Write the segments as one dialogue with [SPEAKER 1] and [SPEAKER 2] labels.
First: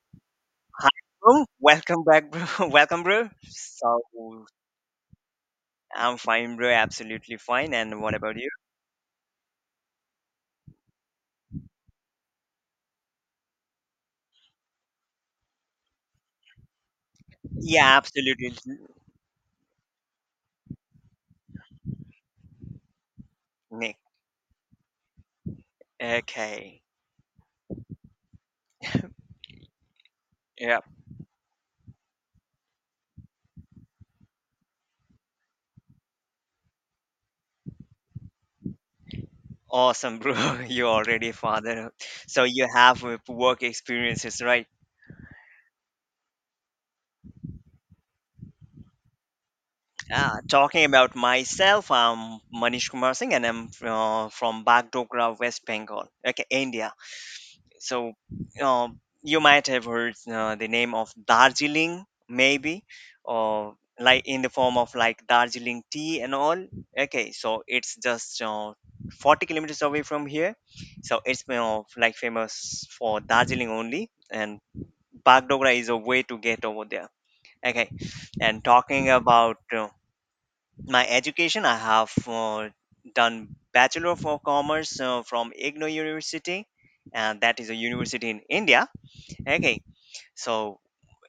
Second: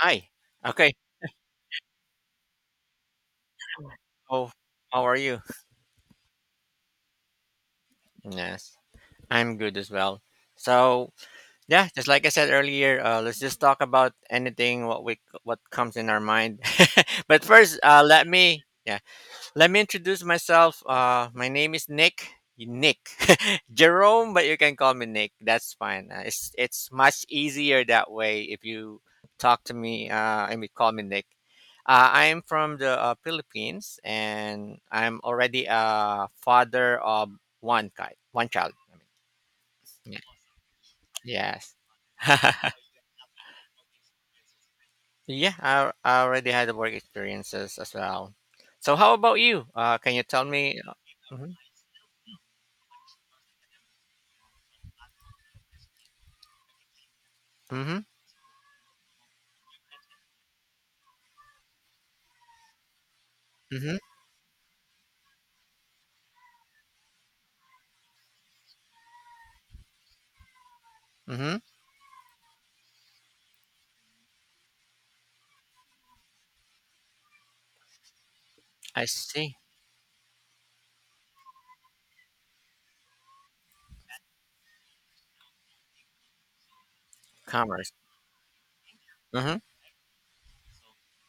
[SPEAKER 1] Hi.
[SPEAKER 2] Hi,
[SPEAKER 1] Okay.
[SPEAKER 2] bro. Welcome back, bro. Welcome, bro. So,
[SPEAKER 1] So, how are you?
[SPEAKER 2] I'm fine, bro. Absolutely fine. And what about you?
[SPEAKER 1] Yes, I'm good as well. So, yeah, just like I said earlier, let's just talk about anything what comes in our mind. But first,
[SPEAKER 2] Yeah,
[SPEAKER 1] let
[SPEAKER 2] absolutely,
[SPEAKER 1] me yeah, let me introduce myself. My name is Nick. Nick,
[SPEAKER 2] Nick.
[SPEAKER 1] Jerome, but you can call me Nick. That's fine. It's
[SPEAKER 2] Okay.
[SPEAKER 1] it's much easier that way if you talk to me, and you
[SPEAKER 2] Yeah.
[SPEAKER 1] call me Nick. I am from the Philippines, and I'm already a father of one kid, one child. I mean,
[SPEAKER 2] Awesome, bro. You're already a
[SPEAKER 1] yeah.
[SPEAKER 2] father. So, you
[SPEAKER 1] Yes.
[SPEAKER 2] have work experiences, right?
[SPEAKER 1] Yeah, I already had work experiences as well. So, how about you? Can you tell me?
[SPEAKER 2] Talking about
[SPEAKER 1] Mm-hmm.
[SPEAKER 2] myself, I'm Manish Kumar Singh, and I'm from Bagdogra, West Bengal, okay, India.
[SPEAKER 1] Mm-hmm.
[SPEAKER 2] So uh, you might have heard the name of Darjeeling, maybe, or
[SPEAKER 1] Mm-hmm.
[SPEAKER 2] like in the form of like Darjeeling tea and all. Okay, so it's just 40 kilometers away from here. So it's,
[SPEAKER 1] Mm-hmm.
[SPEAKER 2] like, famous for Darjeeling only, and Bagdogra is a way to get over there. Okay, and
[SPEAKER 1] I
[SPEAKER 2] talking
[SPEAKER 1] see.
[SPEAKER 2] about my education. I have done Bachelor of Commerce from Igno University, and that is a
[SPEAKER 1] Commerce.
[SPEAKER 2] university in India.
[SPEAKER 1] Mm-hmm.
[SPEAKER 2] Okay. So,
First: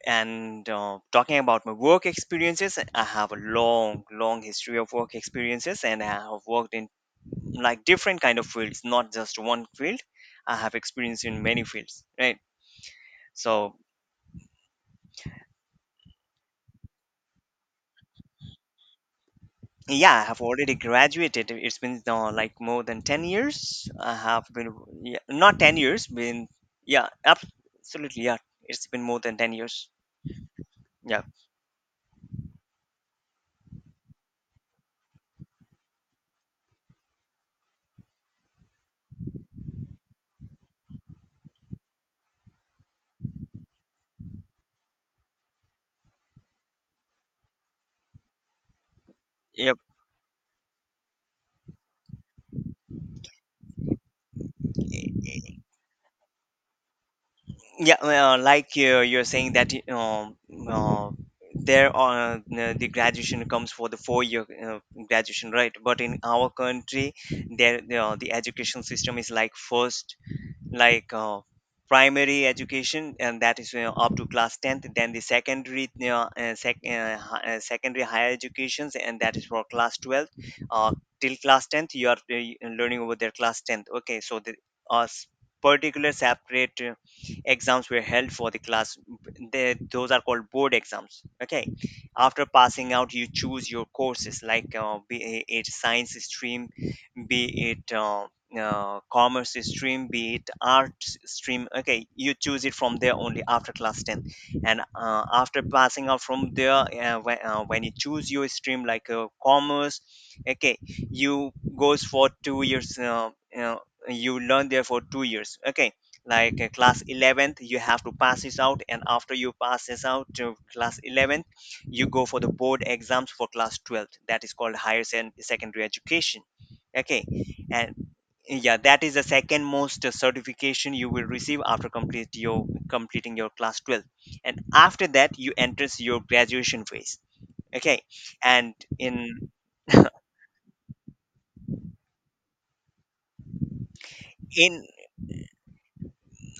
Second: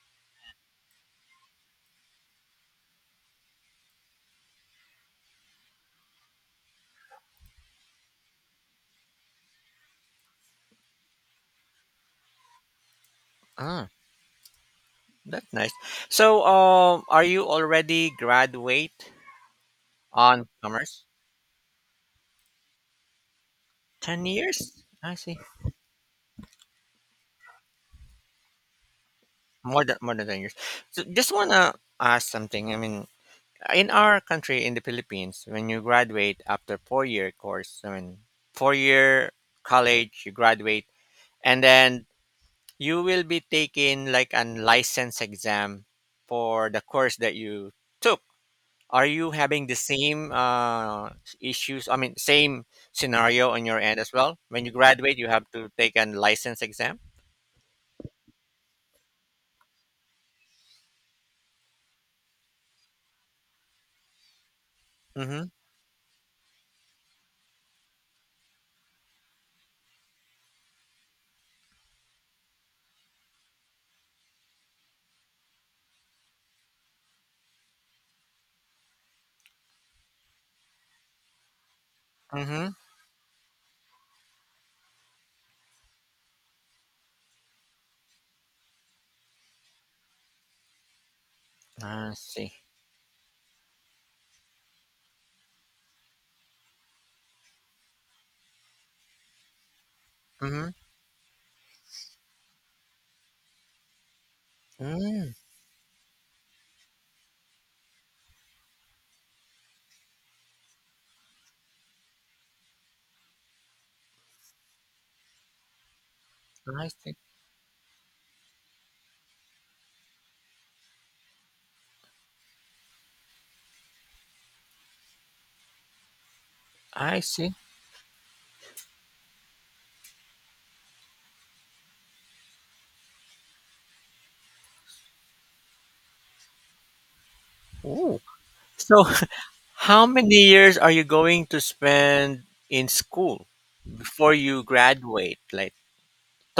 [SPEAKER 2] and talking about my work experiences, I have a long, long history of work experiences, and I have worked in like different kind of fields, not just one field. I have experience in many fields, right? So,
[SPEAKER 1] Ah, that's nice. So, are you already graduate
[SPEAKER 2] yeah, I have
[SPEAKER 1] on
[SPEAKER 2] already
[SPEAKER 1] commerce?
[SPEAKER 2] graduated. It's been like more than 10 years. I
[SPEAKER 1] Ten
[SPEAKER 2] have been,
[SPEAKER 1] years? I
[SPEAKER 2] yeah,
[SPEAKER 1] see.
[SPEAKER 2] not 10 years, been, yeah, absolutely, yeah. It's been more than ten
[SPEAKER 1] More
[SPEAKER 2] years.
[SPEAKER 1] than more than 10 years. So,
[SPEAKER 2] Yeah,
[SPEAKER 1] just wanna ask something. I mean, in our country, in the Philippines, when you graduate after 4-year course, I mean, 4-year college, you graduate, and then you will be taking like a license exam for the course that you took. Are you having the
[SPEAKER 2] yep.
[SPEAKER 1] same issues? I mean, same scenario on your end as well. When you graduate, you have to take an license exam.
[SPEAKER 2] Yeah, well, like you're saying that uh, there are the graduation comes for the four-year
[SPEAKER 1] Mm-hmm.
[SPEAKER 2] graduation, right? But in our country, there the education system is like first, like, primary education, and that is, up to class 10th. Then the secondary, secondary higher educations, and that is for class 12th. uh, Till class 10th you are
[SPEAKER 1] Mm-hmm.
[SPEAKER 2] learning over their class 10th. Okay, so the uh, s- particular separate exams were held for the class. They, those are called board exams. Okay,
[SPEAKER 1] I
[SPEAKER 2] after
[SPEAKER 1] see.
[SPEAKER 2] passing out you choose your courses, like be it science stream, be it commerce stream, be it
[SPEAKER 1] Mm-hmm.
[SPEAKER 2] art stream. Okay, you choose it from there only after class 10. And
[SPEAKER 1] Mm,
[SPEAKER 2] after passing out from there, when you choose your stream, like commerce, okay, you goes for 2 years. Uh, you learn there for 2 years. Okay, like
[SPEAKER 1] I
[SPEAKER 2] class
[SPEAKER 1] see.
[SPEAKER 2] 11th, you have to pass this out, and after you pass this out to class 11th, you go for the board exams for class 12th. That is called higher secondary education.
[SPEAKER 1] I
[SPEAKER 2] Okay,
[SPEAKER 1] see.
[SPEAKER 2] and yeah, that is the second most certification you will receive after complete your completing your class 12. And after that you enters your graduation phase. Okay,
[SPEAKER 1] Ooh.
[SPEAKER 2] and
[SPEAKER 1] So,
[SPEAKER 2] in
[SPEAKER 1] how many years are you going to spend in school before you
[SPEAKER 2] in
[SPEAKER 1] graduate? Like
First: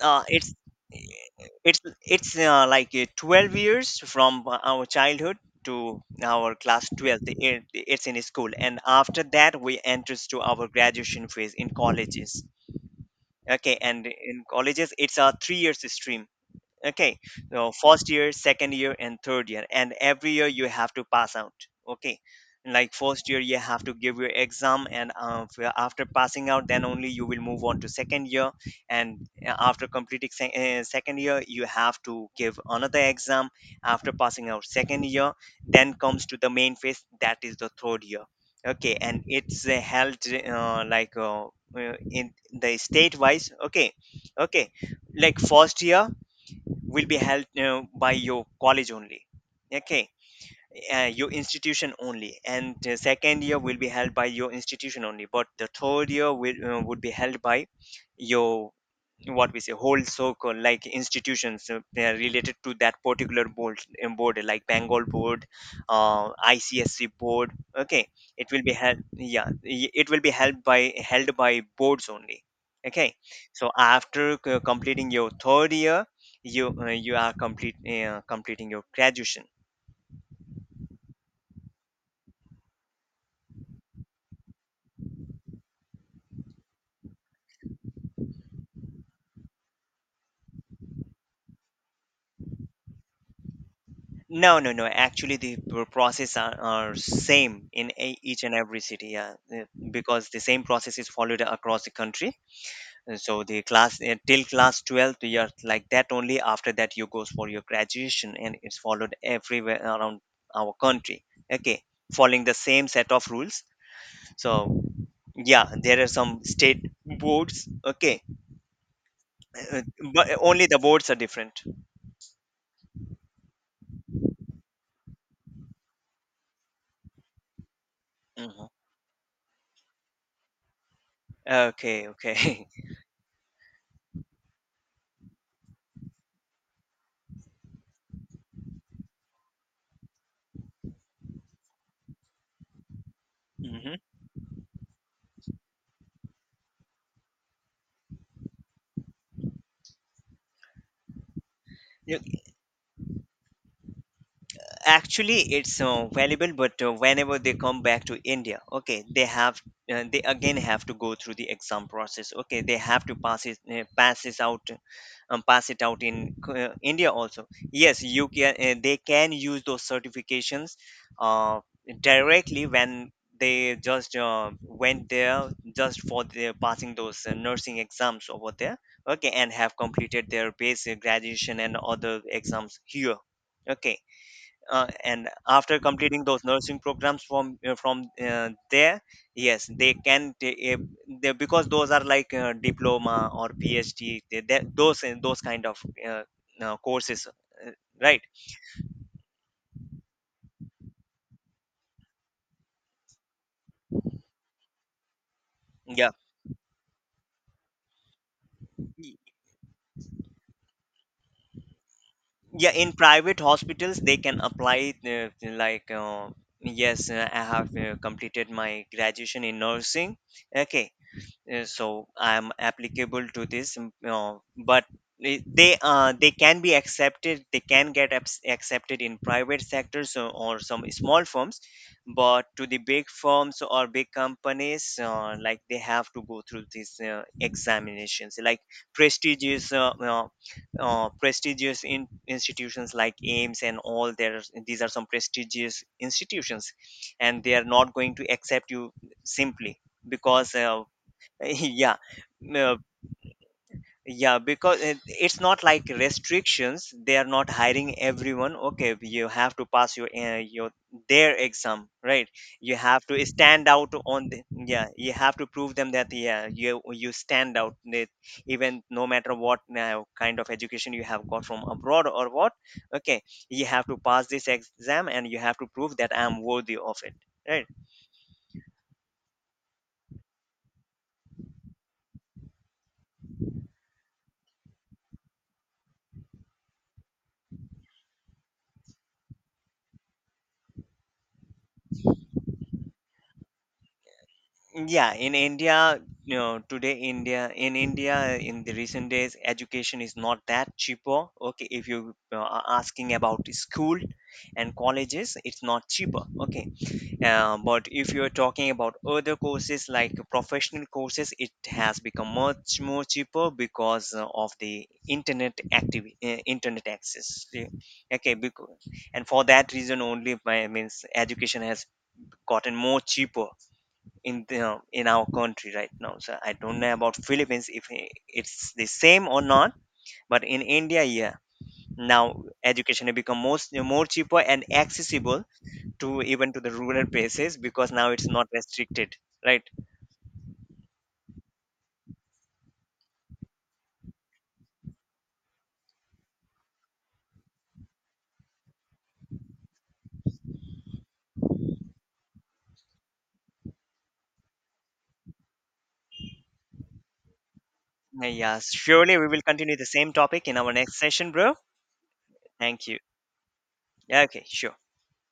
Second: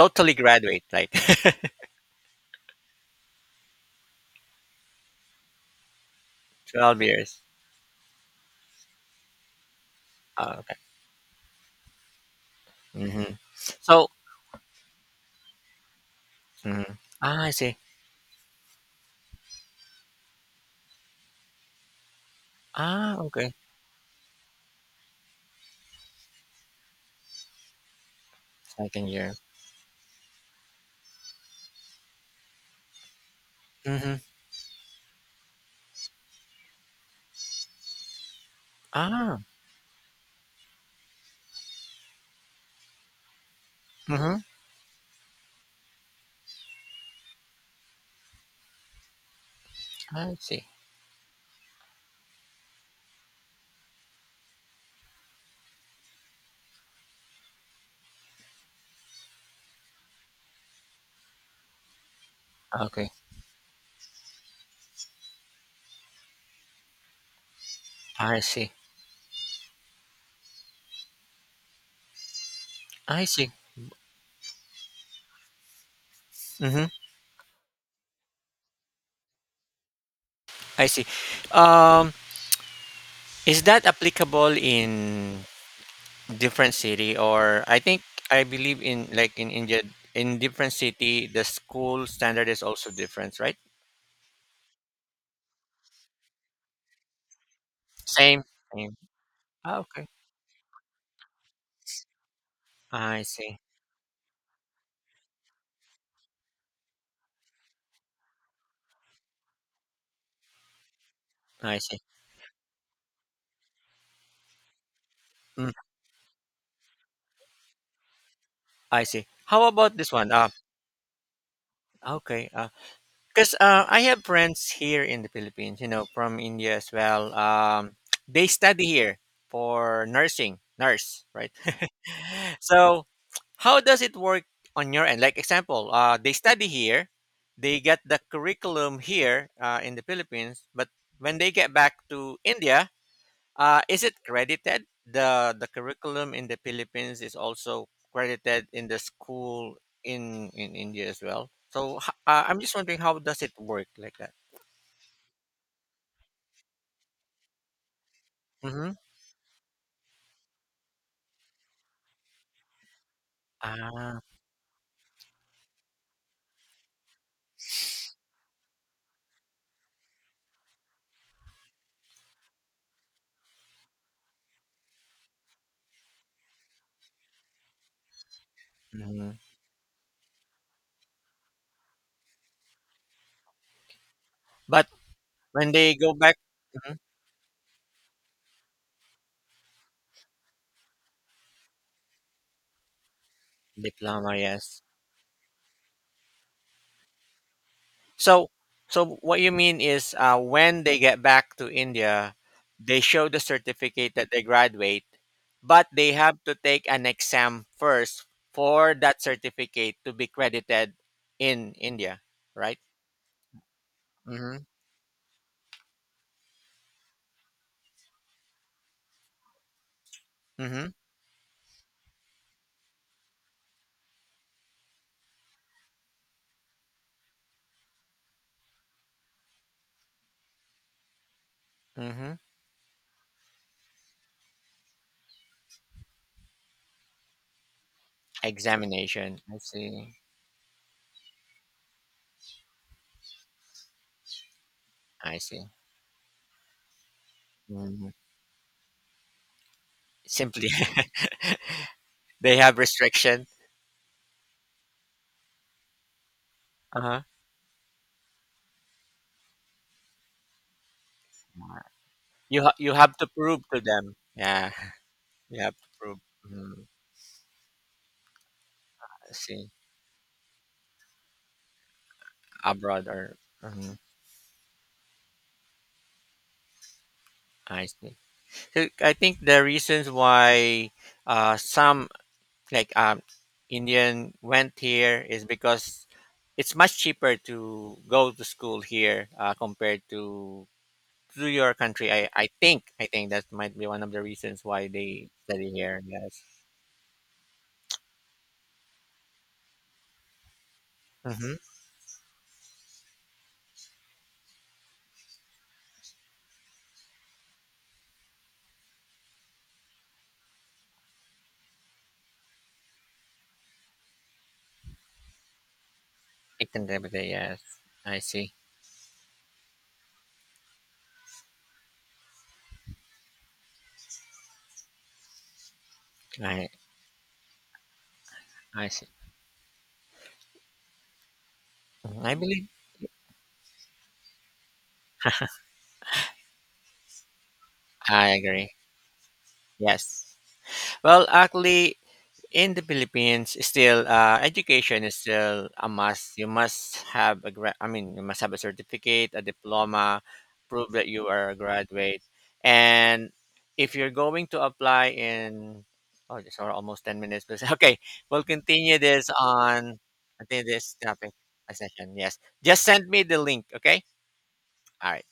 [SPEAKER 2] uh, it's
[SPEAKER 1] graduate? Like
[SPEAKER 2] it's like 12 years from our childhood to our class
[SPEAKER 1] twelve
[SPEAKER 2] 12.
[SPEAKER 1] years?
[SPEAKER 2] It's in school, and after that we enters to
[SPEAKER 1] Ah.
[SPEAKER 2] our
[SPEAKER 1] okay.
[SPEAKER 2] graduation phase in colleges.
[SPEAKER 1] Mm-hmm.
[SPEAKER 2] Okay, and
[SPEAKER 1] So.
[SPEAKER 2] in colleges it's a 3 years stream.
[SPEAKER 1] Mhm.
[SPEAKER 2] Okay,
[SPEAKER 1] Ah, I
[SPEAKER 2] now
[SPEAKER 1] see.
[SPEAKER 2] first year, second year, and third year, and every year you have to pass out. Okay, like
[SPEAKER 1] Ah,
[SPEAKER 2] first year
[SPEAKER 1] okay.
[SPEAKER 2] you have to give your exam, and after passing out, then only you will move on to second year.
[SPEAKER 1] Second
[SPEAKER 2] And
[SPEAKER 1] year.
[SPEAKER 2] after completing second year, you have to give another exam. After
[SPEAKER 1] Mm-hmm.
[SPEAKER 2] passing out second year, then comes to the main phase, that is the third year. Okay, and
[SPEAKER 1] Ah,
[SPEAKER 2] it's held, uh, like uh, in the state wise. Okay.
[SPEAKER 1] Mm-hmm.
[SPEAKER 2] Okay, like first year will be held by your college only. Okay,
[SPEAKER 1] I see.
[SPEAKER 2] your institution only. And the second year will be held by your institution only, but the third year will would be held by your, what we say, whole circle, like institutions, they are related to that
[SPEAKER 1] Okay.
[SPEAKER 2] particular board, like Bengal board, ICSC board. Okay,
[SPEAKER 1] I
[SPEAKER 2] it will
[SPEAKER 1] see.
[SPEAKER 2] be held, yeah, it will be held by boards only. Okay,
[SPEAKER 1] I see.
[SPEAKER 2] so after completing your third year, you,
[SPEAKER 1] Mm-hmm.
[SPEAKER 2] you are complete completing your graduation.
[SPEAKER 1] I see. Um, is that applicable in different city, or I think I believe in, like, in India in different city the school standard is also different, right?
[SPEAKER 2] No, no, no, actually the process are same in
[SPEAKER 1] Same.
[SPEAKER 2] each and every
[SPEAKER 1] Same.
[SPEAKER 2] city, yeah,
[SPEAKER 1] Ah, okay.
[SPEAKER 2] because the same process is followed across the country. And
[SPEAKER 1] I
[SPEAKER 2] so
[SPEAKER 1] see.
[SPEAKER 2] the class, till class 12th year, like that only. After that you goes for your graduation, and it's followed everywhere around our country.
[SPEAKER 1] I
[SPEAKER 2] Okay,
[SPEAKER 1] see.
[SPEAKER 2] following the same set of rules. So yeah,
[SPEAKER 1] Mm,
[SPEAKER 2] there are some state boards. Okay,
[SPEAKER 1] I see. How
[SPEAKER 2] uh,
[SPEAKER 1] about this
[SPEAKER 2] but
[SPEAKER 1] one?
[SPEAKER 2] only the boards are different.
[SPEAKER 1] Okay. Because I have friends here in the Philippines, you know, from India as well. They
[SPEAKER 2] Mhm.
[SPEAKER 1] study here for nursing, nurse, right?
[SPEAKER 2] Okay, okay.
[SPEAKER 1] So how does it work on your end? Like example, they study here, they get the curriculum here, in the Philippines, but when they get back to India,
[SPEAKER 2] Mhm.
[SPEAKER 1] is it credited? The curriculum in the Philippines is also credited in the school in India as well.
[SPEAKER 2] You-
[SPEAKER 1] I'm just wondering how does it work like that?
[SPEAKER 2] Actually it's valuable, but whenever they come back to India.
[SPEAKER 1] Mhm.
[SPEAKER 2] Okay, they have, they again have to go through the exam process. Okay, they have to pass it,
[SPEAKER 1] Ah,
[SPEAKER 2] pass this out, pass it out in India also. Yes, you can, they can use those certifications uh, directly when they just went there just for the passing those nursing exams over there. Okay,
[SPEAKER 1] mhm.
[SPEAKER 2] and have completed their basic graduation and other exams here. Okay,
[SPEAKER 1] But
[SPEAKER 2] and
[SPEAKER 1] when
[SPEAKER 2] after
[SPEAKER 1] they go
[SPEAKER 2] completing
[SPEAKER 1] back,
[SPEAKER 2] those nursing
[SPEAKER 1] mhm,
[SPEAKER 2] programs from there. Yes, they can, if they, because those are like diploma or PhD,
[SPEAKER 1] diploma, yes.
[SPEAKER 2] those, those kind of uh, courses, right?
[SPEAKER 1] So so what you mean is, when they get back to India, they show the certificate that they graduate, but
[SPEAKER 2] Yeah.
[SPEAKER 1] they have to take an exam first for
[SPEAKER 2] Y-
[SPEAKER 1] that certificate to be credited in India,
[SPEAKER 2] yeah,
[SPEAKER 1] right?
[SPEAKER 2] in private hospitals they can
[SPEAKER 1] Mhm.
[SPEAKER 2] apply, yes, I have completed my graduation in nursing. Okay.
[SPEAKER 1] Mhm.
[SPEAKER 2] So I'm applicable to this, but they, they can be accepted. They can get accepted in private sectors, or some small firms,
[SPEAKER 1] Mhm.
[SPEAKER 2] but to the big firms or big companies, like they have to go through these examinations, like
[SPEAKER 1] Examination. I
[SPEAKER 2] prestigious
[SPEAKER 1] see.
[SPEAKER 2] institutions like AIMS and all. There, these are some
[SPEAKER 1] I see.
[SPEAKER 2] prestigious institutions, and they are not
[SPEAKER 1] Mhm.
[SPEAKER 2] going to accept you simply, because
[SPEAKER 1] Simply.
[SPEAKER 2] yeah.
[SPEAKER 1] They
[SPEAKER 2] uh,
[SPEAKER 1] have restriction.
[SPEAKER 2] yeah, because it's not like restrictions, they
[SPEAKER 1] Uh-huh.
[SPEAKER 2] are not hiring everyone. Okay, you have to pass your their exam, right?
[SPEAKER 1] You ha-
[SPEAKER 2] You
[SPEAKER 1] you
[SPEAKER 2] have
[SPEAKER 1] have
[SPEAKER 2] to
[SPEAKER 1] to prove
[SPEAKER 2] stand
[SPEAKER 1] to
[SPEAKER 2] out
[SPEAKER 1] them.
[SPEAKER 2] on
[SPEAKER 1] Yeah,
[SPEAKER 2] yeah, you have to
[SPEAKER 1] you have
[SPEAKER 2] prove
[SPEAKER 1] to
[SPEAKER 2] them that
[SPEAKER 1] prove.
[SPEAKER 2] yeah,
[SPEAKER 1] Mm,
[SPEAKER 2] you stand out, that even no
[SPEAKER 1] I
[SPEAKER 2] matter what
[SPEAKER 1] see,
[SPEAKER 2] kind of education you have got from abroad or what.
[SPEAKER 1] abroad
[SPEAKER 2] Okay,
[SPEAKER 1] or,
[SPEAKER 2] you have to
[SPEAKER 1] mhm,
[SPEAKER 2] pass this exam and you have to prove that I am worthy of it, right?
[SPEAKER 1] I see. So I think the reasons why some, like, Indian went here is because it's much cheaper to go to school here compared to your country. I think that might be one of the reasons why
[SPEAKER 2] Yeah,
[SPEAKER 1] they
[SPEAKER 2] in
[SPEAKER 1] study here.
[SPEAKER 2] India,
[SPEAKER 1] Yes.
[SPEAKER 2] today India, in the recent days, education is not that cheaper.
[SPEAKER 1] Mm-hmm.
[SPEAKER 2] Okay, if you are asking about the school and colleges, it's not cheaper. Okay, but if you're talking about other courses, like professional courses, it has become much more cheaper because of the internet activity,
[SPEAKER 1] It can
[SPEAKER 2] internet
[SPEAKER 1] be.
[SPEAKER 2] access.
[SPEAKER 1] Yes.
[SPEAKER 2] Yeah.
[SPEAKER 1] I
[SPEAKER 2] Okay,
[SPEAKER 1] see.
[SPEAKER 2] because, and for that reason only, my means education has gotten more cheaper in in our country right now. So I
[SPEAKER 1] I
[SPEAKER 2] don't know about Philippines, if it's the
[SPEAKER 1] I see.
[SPEAKER 2] same or not, but in India, yeah,
[SPEAKER 1] Mhm. I
[SPEAKER 2] now
[SPEAKER 1] believe.
[SPEAKER 2] education has become most more cheaper and accessible to even to the rural places, because now it's
[SPEAKER 1] I
[SPEAKER 2] not
[SPEAKER 1] agree.
[SPEAKER 2] restricted, right?
[SPEAKER 1] Yes. Well, actually, in the Philippines, still education is still a must. You must have a I mean, you must have a certificate, a diploma, prove that you are a graduate. And if you're going to apply in, oh, this are almost 10 minutes. But okay, we'll
[SPEAKER 2] Yeah,
[SPEAKER 1] continue
[SPEAKER 2] surely we
[SPEAKER 1] this
[SPEAKER 2] will continue the
[SPEAKER 1] on.
[SPEAKER 2] same
[SPEAKER 1] I
[SPEAKER 2] topic in
[SPEAKER 1] think
[SPEAKER 2] our
[SPEAKER 1] this
[SPEAKER 2] next
[SPEAKER 1] topic
[SPEAKER 2] session, bro.
[SPEAKER 1] a session. Yes, just
[SPEAKER 2] Thank you.
[SPEAKER 1] send me the link. Okay.
[SPEAKER 2] Yeah, okay, sure.
[SPEAKER 1] All right.